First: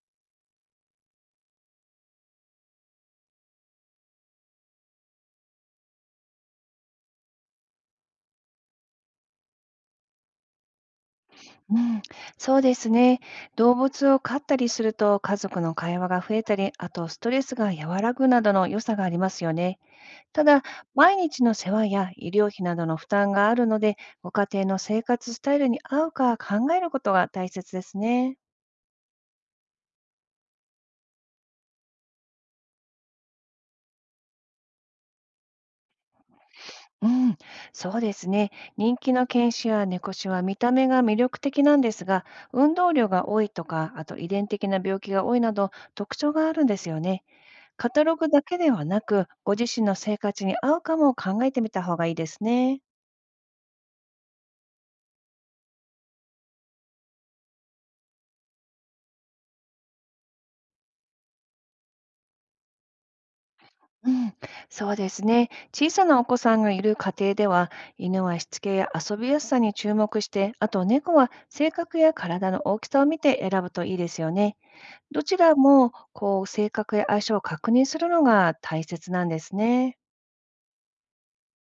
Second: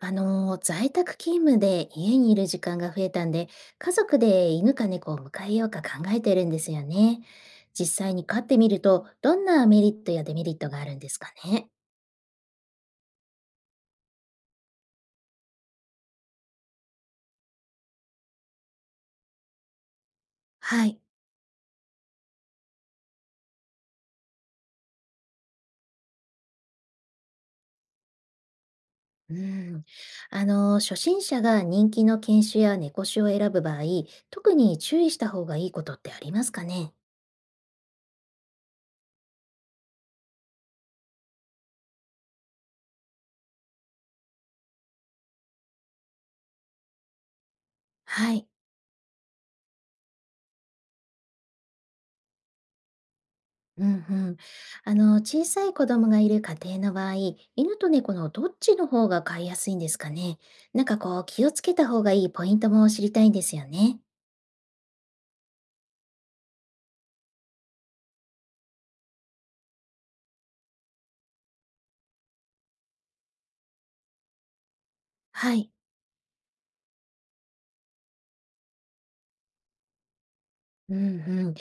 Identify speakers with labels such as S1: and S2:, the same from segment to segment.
S1: 在宅勤務で家にいる時間が増えたんで、家族で犬か猫を迎えようか考えてるんですよね。実際に飼ってみると、どんなメリットやデメリットがあるんですかね。
S2: うん、そうですね。動物を飼ったりすると家族の会話が増えたり、あとストレスが和らぐなどの良さがありますよね。ただ、
S1: はい。
S2: 毎日の世話や医療費などの負担があるので、ご家庭の生活スタイルに合うか考えることが大切ですね。
S1: うん。初心者が人気の犬種や猫種を選ぶ場合、特に注意した方がいいことってありますかね。
S2: うん、そうですね。人気の犬種や猫種は見た目が魅力的なんですが、運動量が多いとか、あと遺伝的な病気が多いなど特徴があるんですよね。カタログ
S1: は
S2: だ
S1: い。
S2: けではなく、ご自身の生活に合うかも考えてみた方がいいですね。
S1: うんうん。あの、小さい子供がいる家庭の場合、犬と猫のどっちの方が飼いやすいんですかね。なんかこう、気をつけた方がいいポイントも知りたいんですよね。
S2: うん、そうですね。小さなお子さんがいる家庭では、犬はしつけや遊びやすさに注目して、あと猫は性格や体の大きさを見て選ぶといいですよね。どち
S1: は
S2: ら
S1: い。
S2: もこう性格や相性を確認するのが大切なんですね。
S1: うんうん。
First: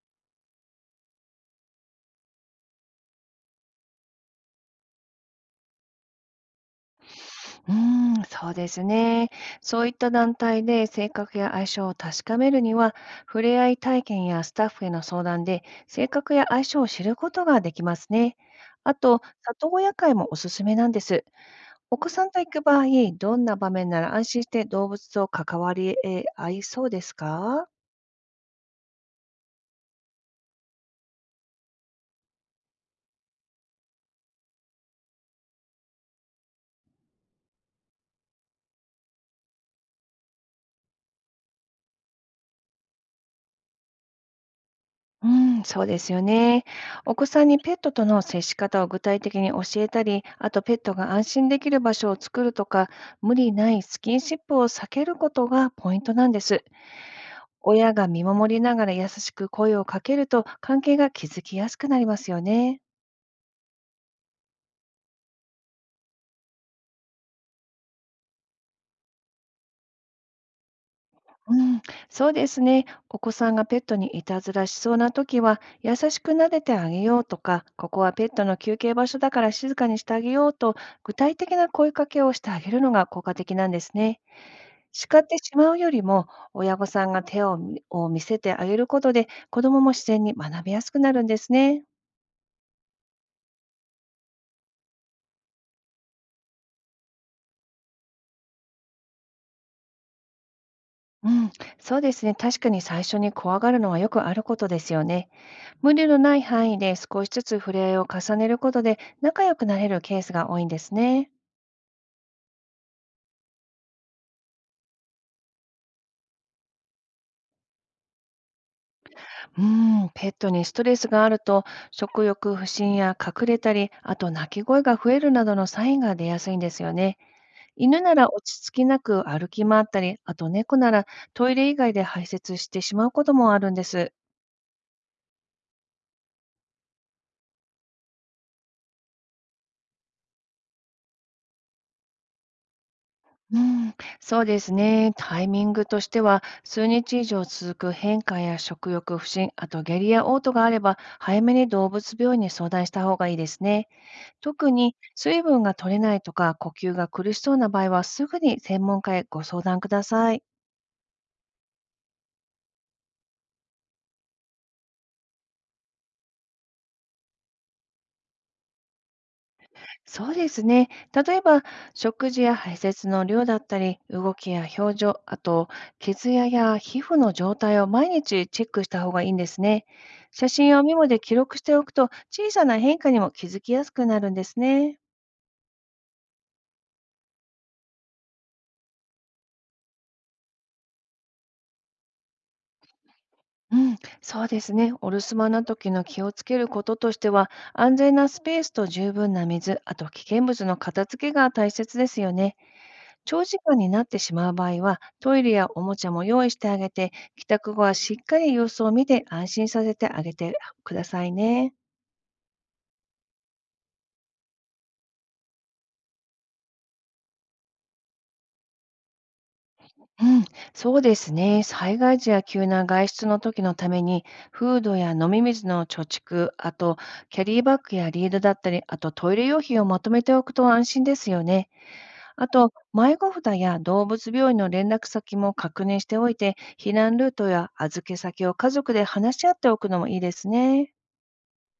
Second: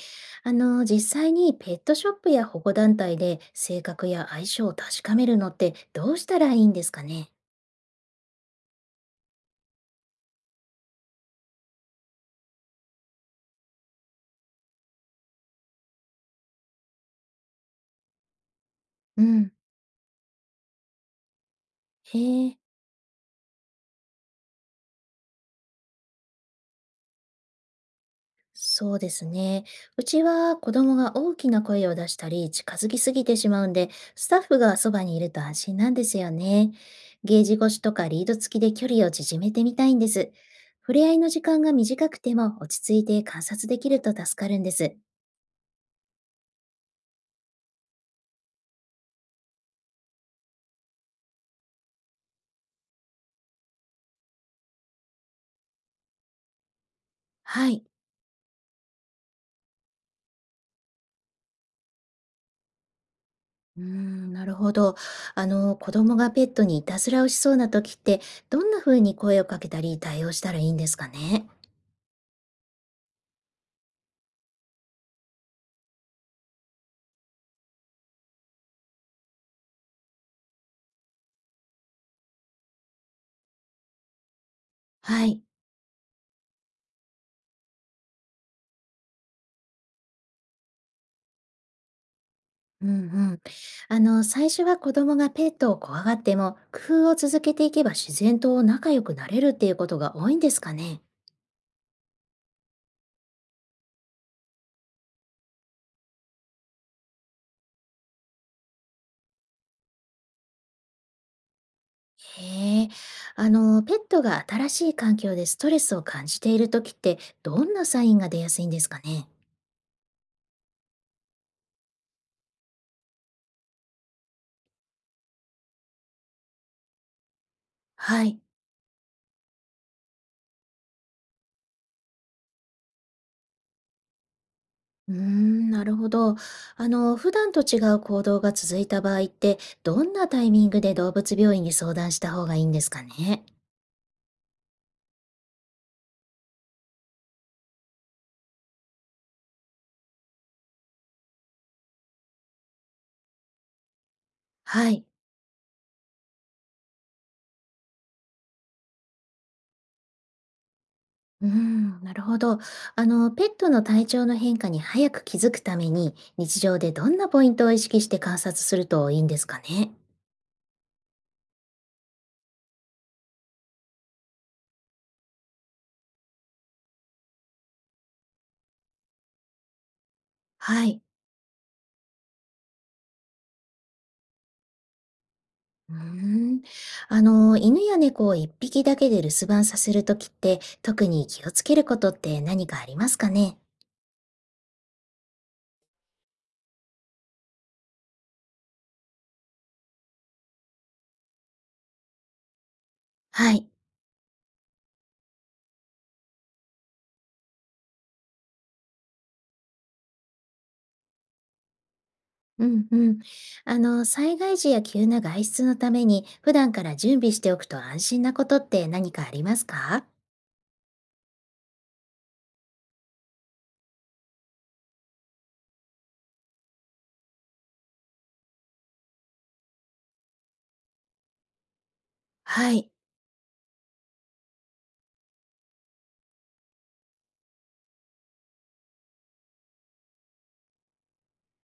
S1: あの、実際にペットショップや保護団体で性格や相性を確かめるのってどうしたらいいんですかね。
S2: うーそうですね。そういった団体で性格や相性を確かめるには、触れ合い体験やスタッフへの相談で性格や相性を知ることができますね。あと、
S1: うん。
S2: 里親会もおすすめなんです。お子
S1: へ
S2: さんと行
S1: え。
S2: く場合、どんな場面なら安心して動物と関わりえ合いそうですか？
S1: そうですね。うちは子供が大きな声を出したり近づきすぎてしまうんで、スタッフがそばにいると安心なんですよね。ゲージ越しとかリード付きで距離を縮めてみたいんです。触れ合いの時間が短くても落ち着いて観察できると助かるんです。
S2: うん、そうですよね。お子さんにペットとの接し方を具体的に教えたり、あとペットが安心できる場所を作るとか、無理ないスキンシップを避けることがポイントなんです。
S1: はい。
S2: 親が見守りながら優しく声をかけると関係が築きやすくなりますよね。
S1: うーん、なるほど。あの、子供がペットにいたずらをしそうな時って、どんな風に声をかけたり対応したらいいんですかね。
S2: うん、そうですね。お子さんがペットにいたずらしそうな時は、優しく撫でてあげようとか、ここはペットの休憩場所だから静かにしてあげようと、具体的な声かけをしてあげるのが効果的なんですね。叱っ
S1: は
S2: て
S1: い。
S2: しまうよりも、親御さんが手を見せてあげることで、子供も自然に学びやすくなるんですね。
S1: うんうん。あの、最初は子供がペットを怖がっても、工夫を続けていけば自然と仲良くなれるっていうことが多いんですかね。
S2: うん、そうですね。確かに最初に怖がるのはよくあることですよね。無理のない範囲で少しずつ触れ合いを重ねることで仲良くなれるケースが多いんですね。
S1: へえ。あの、ペットが新しい環境でストレスを感じているときって、どんなサインが出やすいんですかね。
S2: うん、ペットにストレスがあると食欲不振や隠れたり、あと泣き声が増えるなどのサインが出やすいんですよね。犬な
S1: は
S2: ら
S1: い。
S2: 落ち着きなく歩き回ったり、あと猫ならトイレ以外で排泄してしまうこともあるんです。
S1: うーん、なるほど。あの、普段と違う行動が続いた場合って、どんなタイミングで動物病院に相談した方がいいんですかね。
S2: うん、そうですね。タイミングとしては、数日以上続く変化や食欲不振、あと下痢や嘔吐があれば、早めに動物病院に相談した方がいいですね。特
S1: は
S2: に
S1: い。
S2: 水分が取れないとか、呼吸が苦しそうな場合は、すぐに専門家へご相談ください。
S1: うん、なるほど。あの、ペットの体調の変化に早く気づくために、日常でどんなポイントを意識して観察するといいんですかね。
S2: そうですね。例えば、食事や排泄の量だったり、動きや表情、あと、血や皮膚の状態を毎日チェックした方がいいんですね。写真や
S1: は
S2: メ
S1: い。
S2: モで記録しておくと、小さな変化にも気づきやすくなるんですね。
S1: うーん。あの、犬や猫を一匹だけで留守番させるときって、特に気をつけることって何かありますかね。
S2: うん、そうですね。お留守番の時の気をつけることとしては、安全なスペースと十分な水、あと危険物の片付けが大切ですよね。長
S1: は
S2: 時
S1: い。
S2: 間になってしまう場合は、トイレやおもちゃも用意してあげて、帰宅後はしっかり様子を見て安心させてあげてくださいね。
S1: うんうん。あの、災害時や急な外出のために、普段から準備しておくと安心なことって何かありますか？
S2: うん、そうですね。災害時や急な外出の時のために、フードや飲み水の貯蓄、あとキャリーバッグやリードだったり、あとトイレ用品をまとめておくと安心ですよね。あと、
S1: はい。
S2: 迷子札や動物病院の連絡先も確認しておいて、避難ルートや預け先を家族で話し合っておくのもいいですね。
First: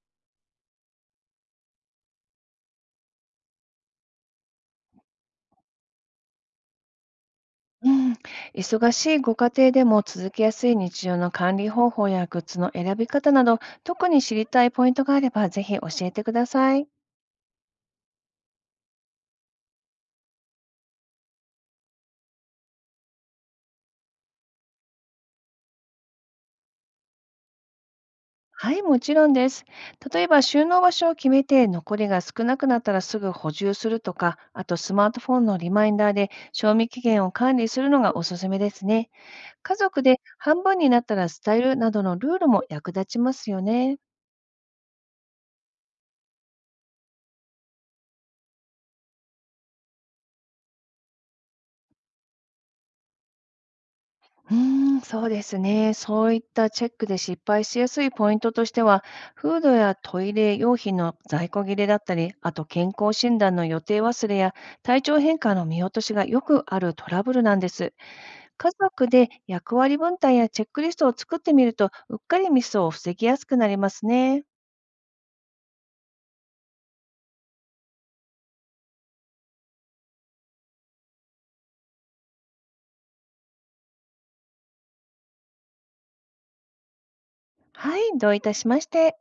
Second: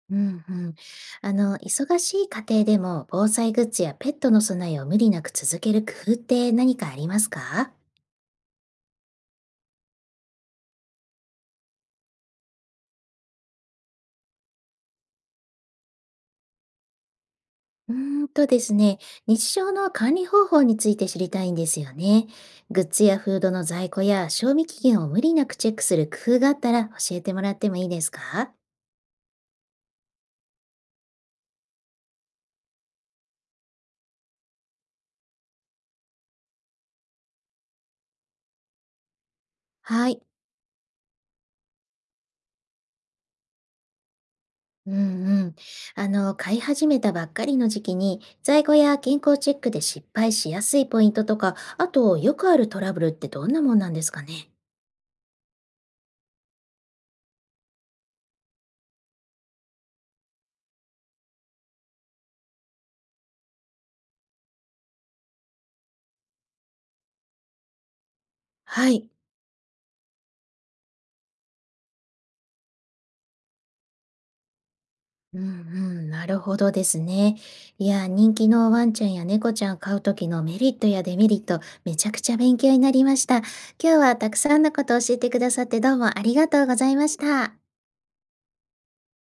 S1: うんうん。あの、忙しい家庭でも防災グッズやペットの備えを無理なく続ける工夫って何かありますか？
S2: うん、忙しいご家庭でも続けやすい日常の管理方法やグッズの選び方など、特に知りたいポイントがあれば、ぜひ教えてください。
S1: うーんとですね、日常の管理方法について知りたいんですよね。グッズやフードの在庫や賞味期限を無理なくチェックする工夫があったら教えてもらってもいいですか？
S2: はい、もちろんです。例えば、収納場所を決めて、残りが少なくなったらすぐ補充するとか、あとスマートフォンのリマインダーで賞味期限を管理するのがおすすめですね。家族
S1: は
S2: で
S1: い。
S2: 半分になったら伝えるなどのルールも役立ちますよね。
S1: うんうん。あの、買い始めたばっかりの時期に在庫や健康チェックで失敗しやすいポイントとか、あとよくあるトラブルってどんなもんなんですかね？
S2: そうですね。そういったチェックで失敗しやすいポイントとしては、フードやトイレ用品の在庫切れだったり、あと健康診断の予定忘れや体調変化の見落としがよくあるトラブルなんです。家
S1: は
S2: 族
S1: い。
S2: で役割分担やチェックリストを作ってみると、うっかりミスを防ぎやすくなりますね。
S1: うんうん、なるほどですね。いや、人気のワンちゃんや猫ちゃん飼う時のメリットやデメリット、めちゃくちゃ勉強になりました。今日はたくさんのことを教えてくださってどうもありがとうございました。
S2: はい、どういたしまして。